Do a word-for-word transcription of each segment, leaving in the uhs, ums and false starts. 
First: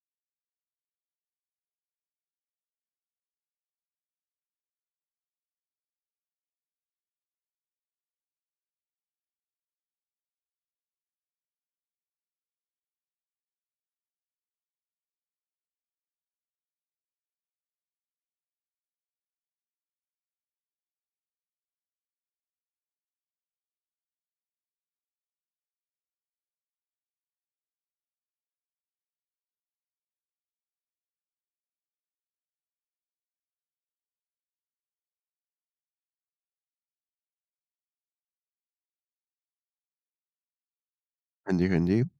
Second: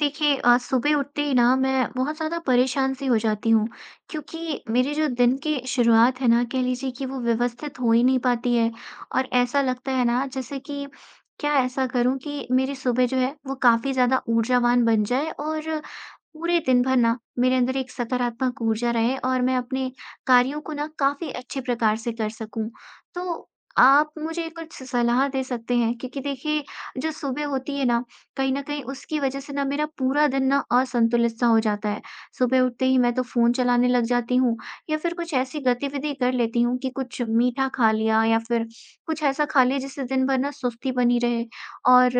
देखिए अ, सुबह उठते ही ना मैं बहुत ज़्यादा परेशान सी हो जाती हूँ, क्योंकि मेरी जो दिन की शुरुआत है ना, कह लीजिए कि वो व्यवस्थित हो ही नहीं पाती है। और ऐसा लगता है ना जैसे कि क्या ऐसा करूँ कि मेरी सुबह जो है वो काफ़ी ज़्यादा ऊर्जावान बन जाए और पूरे दिन भर ना मेरे अंदर एक सकारात्मक ऊर्जा रहे और मैं अपने कार्यों को ना काफ़ी अच्छे प्रकार से कर सकूँ। तो आप मुझे कुछ सलाह दे सकते हैं? क्योंकि देखिए जो सुबह होती है ना, कहीं न कहीं उसकी वज़ह से ना मेरा पूरा दिन ना असंतुलित-सा हो जाता है। सुबह उठते ही मैं तो फ़ोन चलाने लग जाती हूँ या फिर कुछ ऐसी गतिविधि कर लेती हूँ कि कुछ मीठा खा लिया, या फिर कुछ ऐसा खा लिया जिससे दिन भर ना सुस्ती बनी रहे। हाँ जी, हाँ जी। और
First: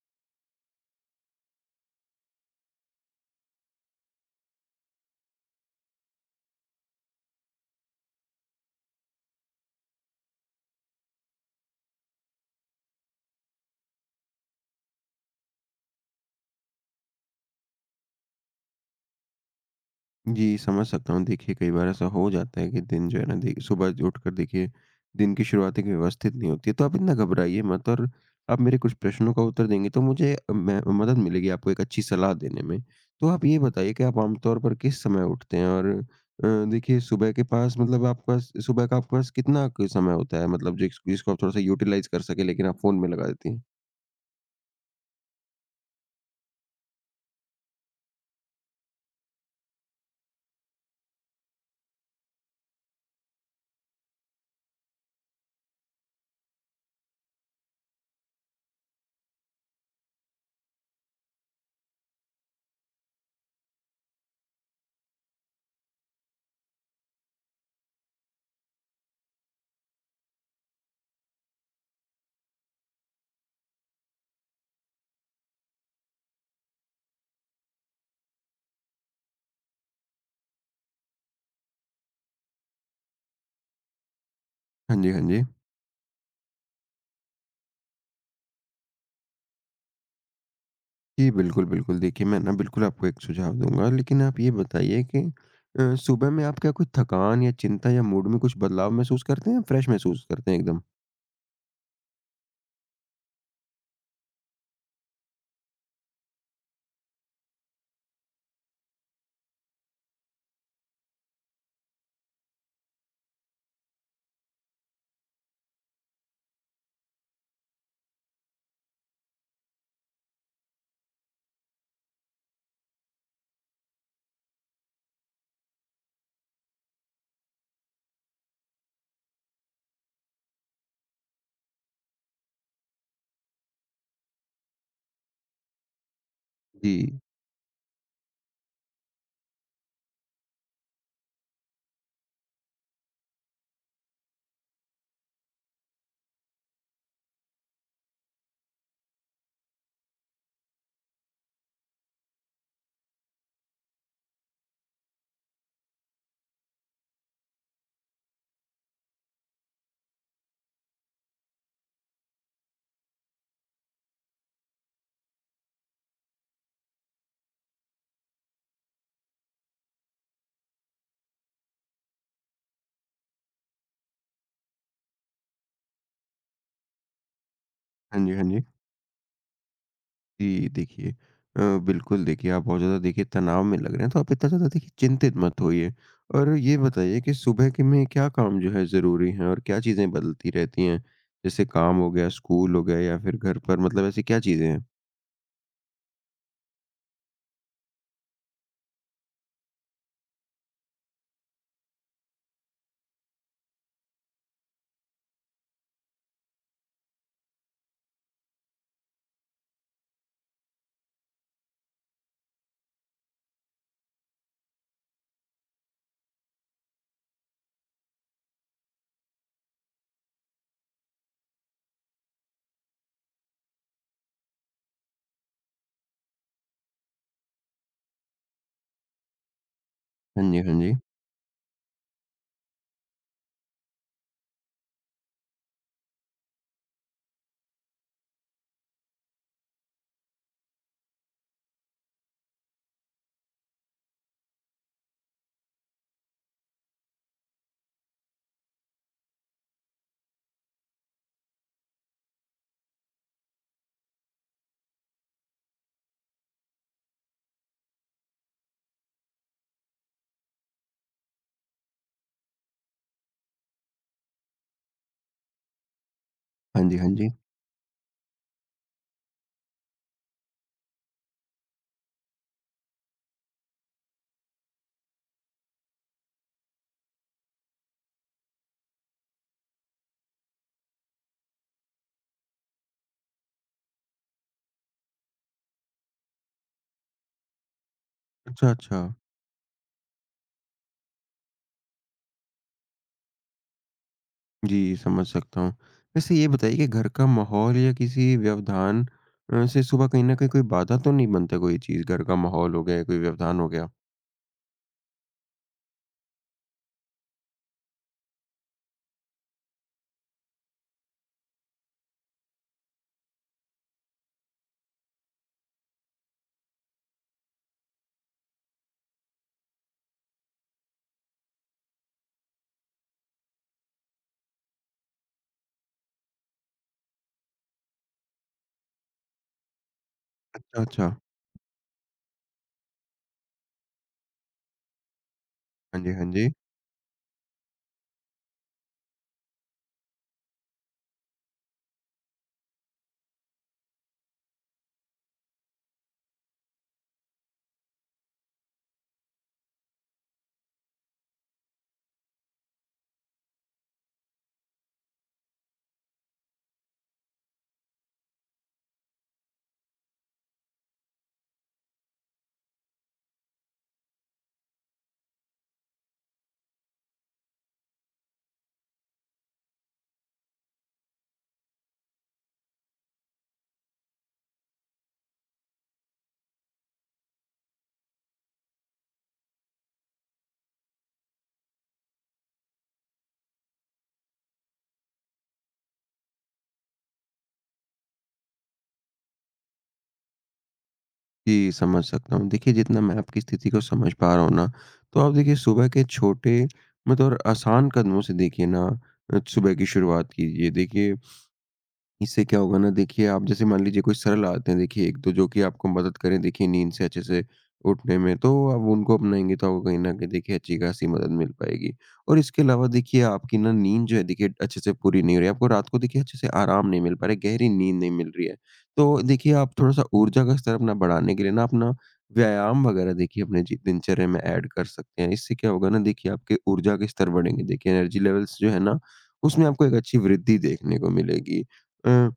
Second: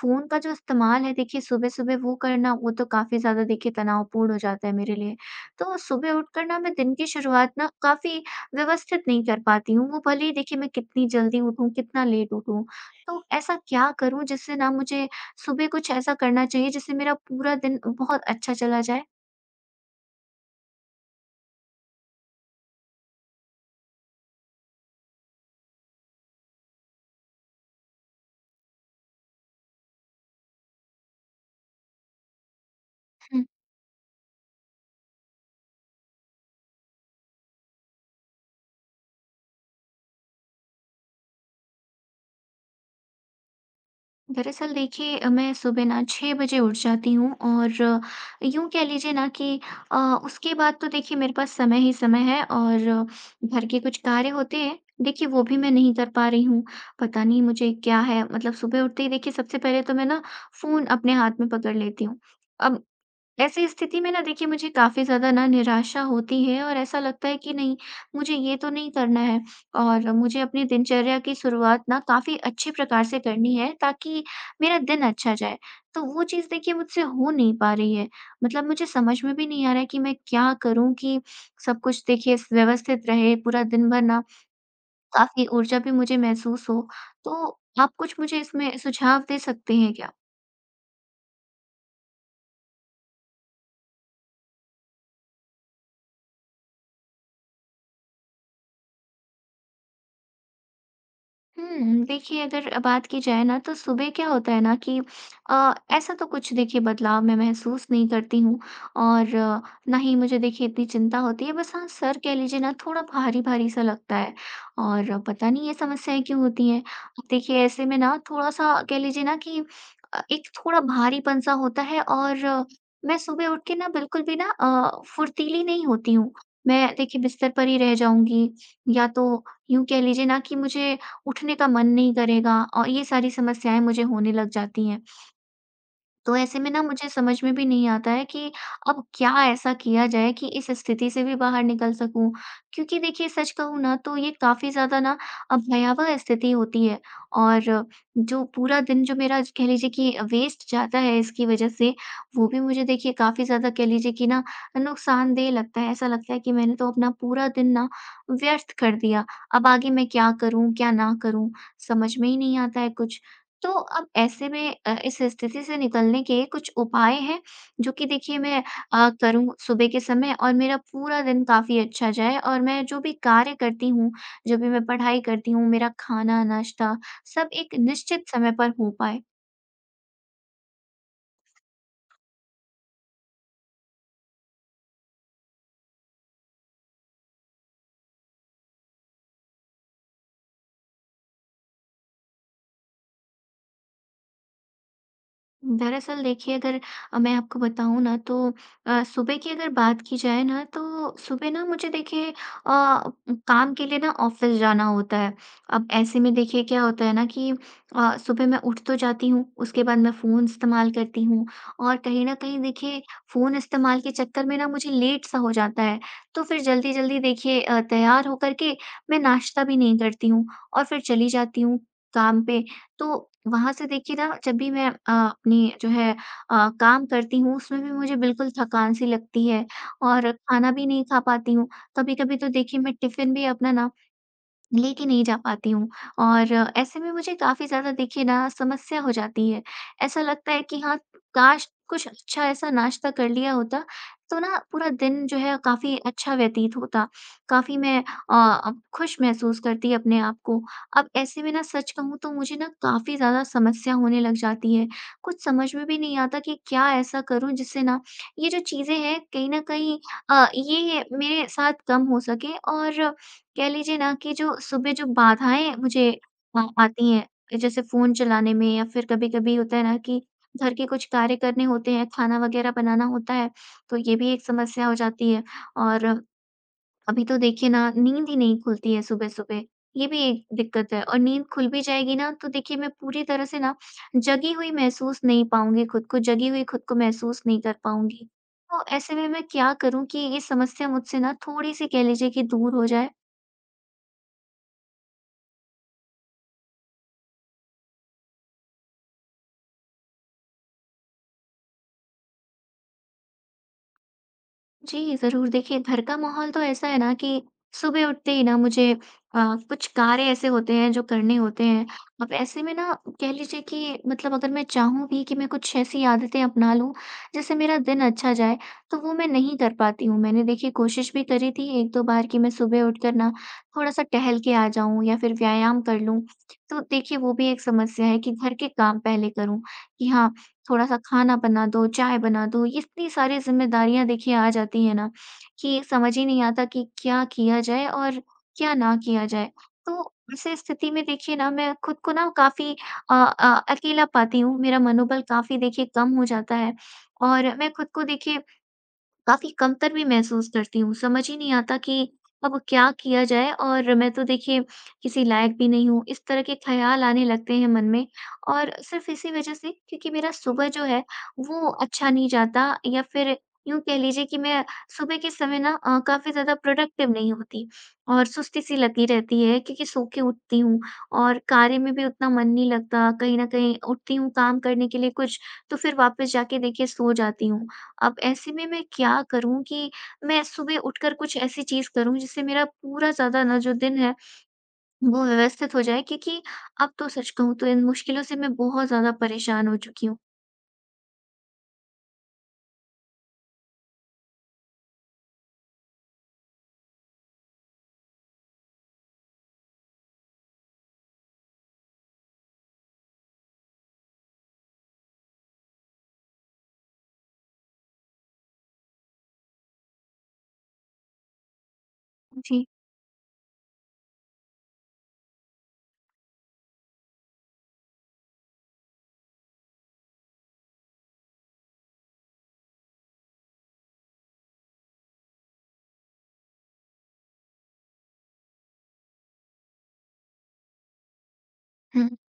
फ़ोन का जो इस्तेमाल है, देखिए सुबह-सुबह वो करना, वो तो काफ़ी ज़्यादा देखिए तनावपूर्ण हो जाता है मेरे लिए। तो सुबह उठकर ना मैं दिन की शुरुआत ना काफ़ी व्यवस्थित नहीं कर पाती हूँ। वो भले ही देखिए मैं कितनी जल्दी उठूँ, कितना लेट उठूँ। तो ऐसा क्या करूँ जिससे ना मुझे सुबह कुछ ऐसा करना चाहिए जिससे मेरा पूरा दिन बहुत अच्छा चला जाए? जी, समझ सकता हूँ। देखिए, कई बार ऐसा हो जाता है कि दिन जो है ना दे सुबह जो उठकर देखिए, दिन की शुरुआत एक व्यवस्थित नहीं होती है। तो आप इतना घबराइए मत, और आप मेरे कुछ प्रश्नों का उत्तर देंगे तो मुझे अ, मैं मदद मिलेगी आपको एक अच्छी सलाह देने में। तो आप ये बताइए कि आप आमतौर पर किस समय उठते हैं? और अ, देखिए सुबह के पास, मतलब आपके पास सुबह का आपके पास कितना क समय होता है? मतलब जिस जिसको आप थोड़ा-सा यूटिलाइज़ कर सकें, लेकिन आप फ़ोन में लगा देती हैं? दरअसल देखिए अ, मैं सुबह ना छह बजे उठ जाती हूँ और अ, यूँ कह लीजिए ना कि अ, उसके बाद तो देखिए मेरे पास समय ही समय है, और अ, घर के कुछ कार्य होते हैं, देखिए वो भी मैं नहीं कर पा रही हूँ। पता नहीं मुझे क्या है, मतलब सुबह उठते ही देखिए सबसे पहले तो मैं ना फ़ोन अपने हाथ में पकड़ लेती हूँ। अब ऐसी स्थिति में ना देखिए मुझे काफ़ी ज़्यादा ना निराशा होती है और ऐसा लगता है कि नहीं, मुझे ये तो नहीं करना है, और मुझे अपनी दिनचर्या की शुरुआत ना काफ़ी अच्छे प्रकार से करनी है ताकि मेरा दिन अच्छा जाए। तो वो चीज़ देखिए मुझसे हो नहीं पा रही है। मतलब मुझे समझ में भी नहीं आ रहा है कि मैं क्या करूँ कि सब कुछ देखिए स व्यवस्थित रहे, पूरा दिन भर ना हाँ जी, हाँ जी। काफ़ी ऊर्जा भी मुझे महसूस हो। तो आप कुछ मुझे इसमें सुझाव दे सकते हैं क्या? जी, बिल्कुल, बिल्कुल। देखिए, मैं ना बिल्कुल आपको एक सुझाव दूँगा, लेकिन आप ये बताइए कि अ, सुबह में आप क्या कोई थकान या चिंता या मूड में कुछ बदलाव महसूस करते हैं, फ्रेश महसूस करते हैं एकदम? हुँ, देखिए अगर बात की जाए ना, तो सुबह क्या होता है ना कि अ, ऐसा तो कुछ देखिए बदलाव मैं महसूस नहीं करती हूँ, और अ, ना ही मुझे देखिए इतनी चिंता होती है। बस हाँ, सर, कह लीजिए ना, थोड़ा भारी-भारी सा लगता है और अ, पता नहीं ये समस्याएँ क्यों होती हैं। अब देखिए ऐसे में ना थोड़ा-सा कह लीजिए ना कि अ, एक थोड़ा भारीपन सा होता है और अ, मैं सुबह उठ के ना बिल्कुल भी ना अ, फुर्तीली नहीं होती हूँ। मैं देखिए बिस्तर पर ही रह जाऊँगी, या तो यूँ कह लीजिए ना कि मुझे उठने का मन नहीं करेगा और ये सारी समस्याएँ मुझे होने लग जाती हैं। तो ऐसे में ना जी। मुझे समझ में भी नहीं आता है कि अब क्या ऐसा किया जाए कि इस स्थिति से भी बाहर निकल सकूं, क्योंकि देखिए सच कहूँ ना, तो ये काफी ज्यादा ना अब भयावह स्थिति होती है। और जो पूरा दिन जो मेरा, कह लीजिए कि वेस्ट जाता है इसकी वजह से, वो भी मुझे देखिए काफी ज्यादा कह लीजिए कि ना नुकसानदेह लगता है। ऐसा लगता है कि मैंने तो अपना पूरा दिन ना व्यर्थ कर दिया। अब आगे मैं क्या करूं, क्या ना करूं, समझ में ही नहीं आता है कुछ। तो अब ऐसे में अ, इस स्थिति से निकलने के कुछ उपाय हैं जो कि देखिए मैं अ, करूँ सुबह के समय, और मेरा पूरा दिन काफ़ी अच्छा जाए और मैं जो भी कार्य करती हूँ, जब भी मैं पढ़ाई करती हूँ, मेरा खाना, नाश्ता, सब एक हाँ निश्चित जी, हाँ समय जी। पर हो पाए। जी, देखिए अ, बिल्कुल देखिए, आप बहुत ज़्यादा देखिए तनाव में लग रहे हैं, तो आप इतना ज़्यादा देखिए चिंतित मत होइए, और ये बताइए कि सुबह के में क्या काम जो है ज़रूरी हैं, और क्या चीज़ें बदलती रहती हैं? जैसे काम हो गया, स्कूल हो गया, या फिर घर पर, मतलब ऐसी क्या चीज़ें हैं? दरअसल देखिए अगर अ, मैं आपको बताऊँ ना, तो अ, सुबह की अगर बात की जाए ना, तो सुबह ना मुझे देखिए अ, काम के लिए ना ऑफिस जाना होता है। अब ऐसे में देखिए क्या होता है ना कि अ, सुबह मैं उठ तो जाती हूँ, उसके बाद मैं फ़ोन इस्तेमाल करती हूँ और कहीं न कहीं देखिए फ़ोन इस्तेमाल के चक्कर में ना मुझे लेट सा हो जाता है। तो फिर जल्दी-जल्दी देखिए अ, तैयार होकर के मैं नाश्ता भी नहीं करती हूँ और फिर चली जाती हूँ काम पे। तो वहाँ से देखिए ना, जब भी मैं अ, अपनी जो है अ, काम करती हूँ, उसमें भी मुझे बिल्कुल थकान सी लगती है और हाँ जी, खाना हाँ भी जी। नहीं खा पाती हूँ। कभी-कभी तो देखिए मैं टिफ़िन भी अपना ना लेके नहीं जा पाती हूँ, और ऐसे में मुझे काफ़ी ज़्यादा देखिए ना समस्या हो जाती है। ऐसा लगता है कि हाँ, काश कुछ अच्छा ऐसा नाश्ता कर लिया होता, तो ना पूरा दिन जो है काफ़ी अच्छा व्यतीत होता। काफ़ी मैं अ, खुश महसूस करती अपने आप को। अब ऐसे में ना सच कहूँ तो मुझे ना काफ़ी ज़्यादा समस्या होने लग जाती है। कुछ समझ में भी नहीं आता कि क्या ऐसा करूँ जिससे ना ये जो चीज़ें हैं कहीं न कहीं अ, ये मेरे साथ कम हो सके, और कह लीजिए ना कि जो सुबह जो बाधाएँ मुझे अ, हाँ जी, हाँ आती हैं, जी। जैसे फ़ोन चलाने में, या फिर कभी-कभी होता है ना कि घर के कुछ कार्य करने होते हैं, खाना वगैरह बनाना होता है, तो ये भी एक समस्या हो जाती है। और अभी तो देखिए ना, नींद ही नहीं खुलती है सुबह-सुबह, ये भी एक दिक्कत है। और नींद खुल भी जाएगी ना, तो देखिए मैं पूरी तरह से ना जगी हुई महसूस नहीं पाऊँगी खुद को, जगी हुई खुद को महसूस नहीं कर पाऊँगी। अच्छा, तो अच्छा। ऐसे में मैं क्या करूँ कि ये समस्या मुझसे ना थोड़ी-सी, कह लीजिए कि दूर हो जाए? जी, समझ सकता हूँ। वैसे ये बताइए कि घर का माहौल या किसी व्यवधान अ, से सुबह कहीं न कहीं कोई बाधा तो नहीं बनता, कोई चीज़? घर का माहौल हो गया या कोई व्यवधान हो गया? जी, ज़रूर। देखिए, घर का माहौल तो ऐसा है ना कि सुबह उठते ही ना मुझे अ, कुछ कार्य ऐसे होते हैं जो करने होते हैं। अब ऐसे में ना कह लीजिए कि, मतलब अगर मैं चाहूँ भी कि मैं कुछ ऐसी आदतें अपना लूँ जिससे मेरा दिन अच्छा जाए, तो वो मैं नहीं कर पाती हूँ। मैंने देखिए कोशिश भी करी थी एक दो बार कि मैं सुबह उठकर ना थोड़ा-सा टहल के आ जाऊँ या फिर व्यायाम कर लूँ। तो देखिए, वो भी एक समस्या है कि घर के काम पहले करूँ, कि हाँ, अच्छा, थोड़ा-सा अच्छा। खाना बना दो, चाय बना दो, ये इतनी सारी ज़िम्मेदारियाँ देखिए आ जाती हैं ना, कि हाँ जी, समझ ही हाँ नहीं जी। आता कि क्या किया जाए और क्या ना किया जाए। तो ऐसी स्थिति में देखिए ना मैं खुद को ना काफ़ी अ अ, अकेला पाती हूँ, मेरा मनोबल काफ़ी देखिए कम हो जाता है और मैं खुद को देखिए काफ़ी कमतर भी महसूस करती हूँ। समझ ही नहीं आता कि अब क्या किया जाए, और मैं तो देखिए किसी लायक भी नहीं हूँ, इस तरह के ख़्याल आने लगते हैं मन में। और सिर्फ़ इसी वज़ह से, क्योंकि मेरा सुबह जो है वो अच्छा नहीं जाता, या फिर यूँ कह लीजिए कि मैं सुबह के समय ना अ, काफ़ी ज़्यादा प्रोडक्टिव नहीं होती और सुस्ती सी लगी रहती है क्योंकि सो के उठती हूँ, और कार्य में भी उतना मन नहीं लगता। कहीं न कहीं उठती हूँ काम करने के लिए कुछ, तो फिर वापस जाके देखिए सो जाती हूँ। अब ऐसे में मैं क्या करूँ कि मैं सुबह उठकर कुछ ऐसी चीज़ करूँ जिससे मेरा पूरा ज़्यादा ना जो दिन है वो व्यवस्थित हो जाए, क्योंकि अब तो सच कहूँ तो इन मुश्किलों से मैं बहुत ज़्यादा परेशान हो चुकी हूँ। जी, समझ सकता हूँ। देखिए, जितना मैं आपकी स्थिति को समझ पा रहा हूँ ना, तो आप देखिए सुबह के छोटे, मतलब और आसान कदमों से देखिए ना अ, सुबह की शुरुआत कीजिए। देखिए, इससे क्या होगा ना, देखिए आप जैसे मान लीजिए कोई सरल आदतें, देखिए एक तो जो कि आपको मदद करें, देखिए नींद से अच्छे से उठने में, तो आप उनको अपनाएंगे तो आपको कहीं ना कहीं देखिए अच्छी खासी मदद मिल पाएगी। और इसके जी। अलावा देखिए, आपकी ना नींद जो है देखिए अच्छे से पूरी नहीं हो रही, आपको रात को देखिए अच्छे से आराम नहीं मिल पा रहा है, गहरी नींद नहीं मिल रही है। तो देखिए, आप थोड़ा सा ऊर्जा का स्तर अपना बढ़ाने के लिए ना अपना व्यायाम वगैरह देखिए अपने जी- दिनचर्या में ऐड कर सकते हैं। इससे क्या होगा ना, देखिए आपके ऊर्जा के स्तर बढ़ेंगे, देखिए एनर्जी लेवल्स जो है ना, उसमें आपको एक अच्छी वृद्धि देखने को मिलेगी। हुँ, अ,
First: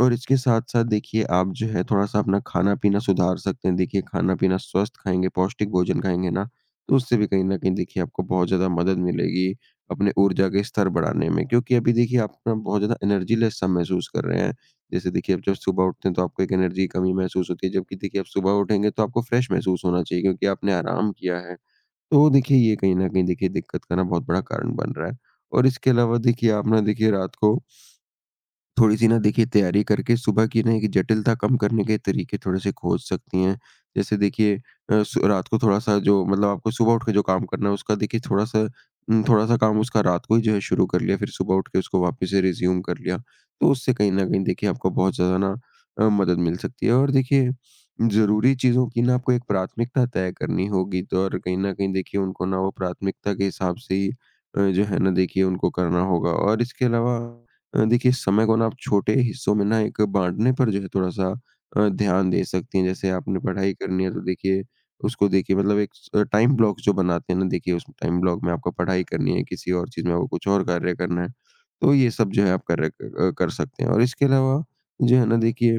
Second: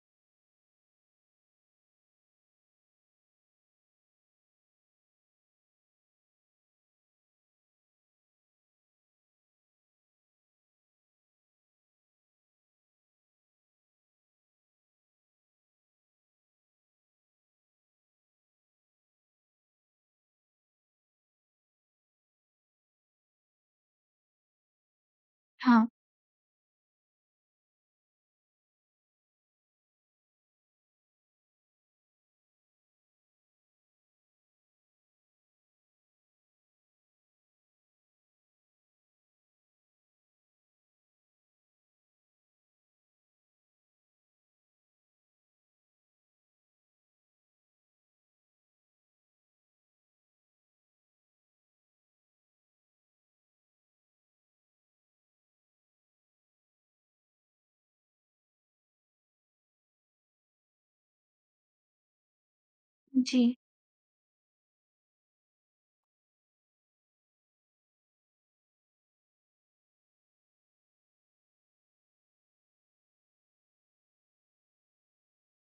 और इसके साथ-साथ देखिए आप जो है थोड़ा-सा अपना खाना-पीना सुधार सकते हैं। देखिए खाना-पीना स्वस्थ खाएँगे, पौष्टिक भोजन खाएँगे ना, तो उससे भी कहीं न कहीं देखिए आपको बहुत ज़्यादा मदद मिलेगी अपने ऊर्जा के स्तर बढ़ाने में। क्योंकि अभी देखिए आप ना बहुत ज़्यादा एनर्जी लेस सा महसूस कर रहे हैं। जैसे देखिए, आप जब सुबह उठते हैं तो आपको एक एनर्जी की कमी महसूस होती है, जबकि देखिए आप सुबह उठेंगे तो आपको फ्रेश महसूस होना चाहिए, क्योंकि आपने आराम किया है। तो देखिए, ये कहीं न कहीं देखिए दिक्कत का ना बहुत बड़ा कारण बन रहा है। और हाँ। इसके अलावा देखिए, आप ना देखिए रात को थोड़ी-सी ना देखिए तैयारी करके सुबह की ना एक जटिलता कम करने के तरीके थोड़े-से खोज सकती हैं। जैसे देखिए, अ, सु रात को थोड़ा-सा जो मतलब आपको सुबह उठ के जो काम करना है, उसका देखिए थोड़ा-सा, उम, थोड़ा-सा काम उसका रात को ही जो है शुरू कर लिया, फिर सुबह उठ के उसको वापस से रिज़्यूम कर लिया। तो उससे कहीं न कहीं देखिए आपको बहुत ज़्यादा ना अ, मदद मिल सकती है, और देखिए ज़रूरी चीज़ों की ना आपको एक प्राथमिकता तय करनी होगी, तो और कहीं न कहीं देखिए उनको ना वो प्राथमिकता के हिसाब से ही अ, जो है ना देखिए उनको करना होगा, और इसके अलावा अ, देखिए समय को ना आप छोटे हिस्सों में ना एक बाँटने पर जो है थोड़ा-सा अ, ध्यान दे सकती हैं। जैसे आपने जी। पढ़ाई करनी है तो देखिए उसको देखिए, मतलब एक स टाइम ब्लॉक जो बनाते हैं ना, देखिए उस टाइम ब्लॉक में आपको पढ़ाई करनी है, किसी और चीज़ में आपको कुछ और कार्य करना है। तो ये सब जो है आप कर अ, कर सकते हैं, और इसके अलावा जो है ना देखिए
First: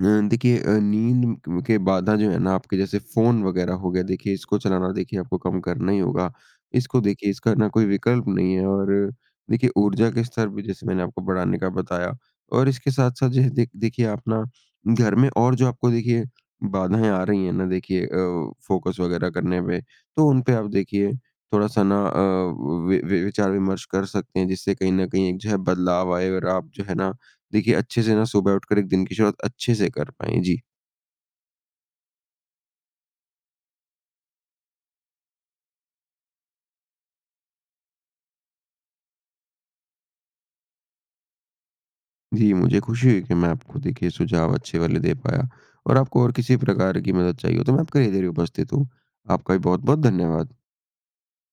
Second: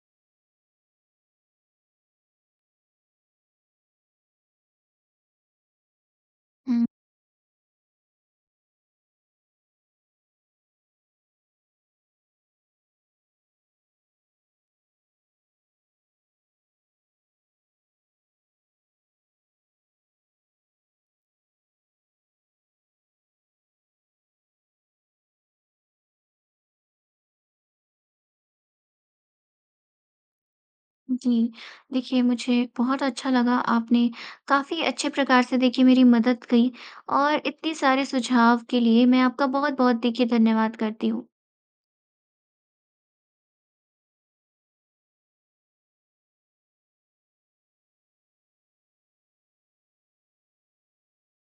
अ, देखिए अ, नींद क के बाधा जो है ना, आपके जैसे फ़ोन वग़ैरह हो गया, देखिए इसको चलाना देखिए आपको कम करना ही होगा। हुँ, इसको देखिए इसका ना कोई विकल्प नहीं है, और देखिए ऊर्जा के स्तर भी जैसे मैंने आपको बढ़ाने का बताया, और इसके साथ-साथ जो है दे देखिए आप ना घर में, और जो आपको देखिए बाधाएँ आ रही हैं ना, देखिए अ, फ़ोकस वग़ैरह करने में, तो उन पे आप देखिए थोड़ा-सा ना अ, वि वि विचार विमर्श कर सकते हैं, जिससे कहीं न कहीं एक जो है बदलाव आए, और आप जो है ना देखिए अच्छे से ना सुबह उठकर एक दिन की शुरुआत अच्छे से कर पाएँ। जी। जी। देखिए, मुझे बहुत अच्छा लगा, आपने काफ़ी अच्छे प्रकार से देखिए मेरी मदद की, और इतने सारे सुझाव के लिए मैं आपका बहुत-बहुत देखिए धन्यवाद करती हूँ। जी, मुझे खुशी हुई कि मैं आपको देखिए सुझाव अच्छे वाले दे पाया, और आपको और किसी प्रकार की मदद चाहिए हो, तो मैं आपके लिए देर उपस्थित हूँ। आपका भी बहुत-बहुत धन्यवाद।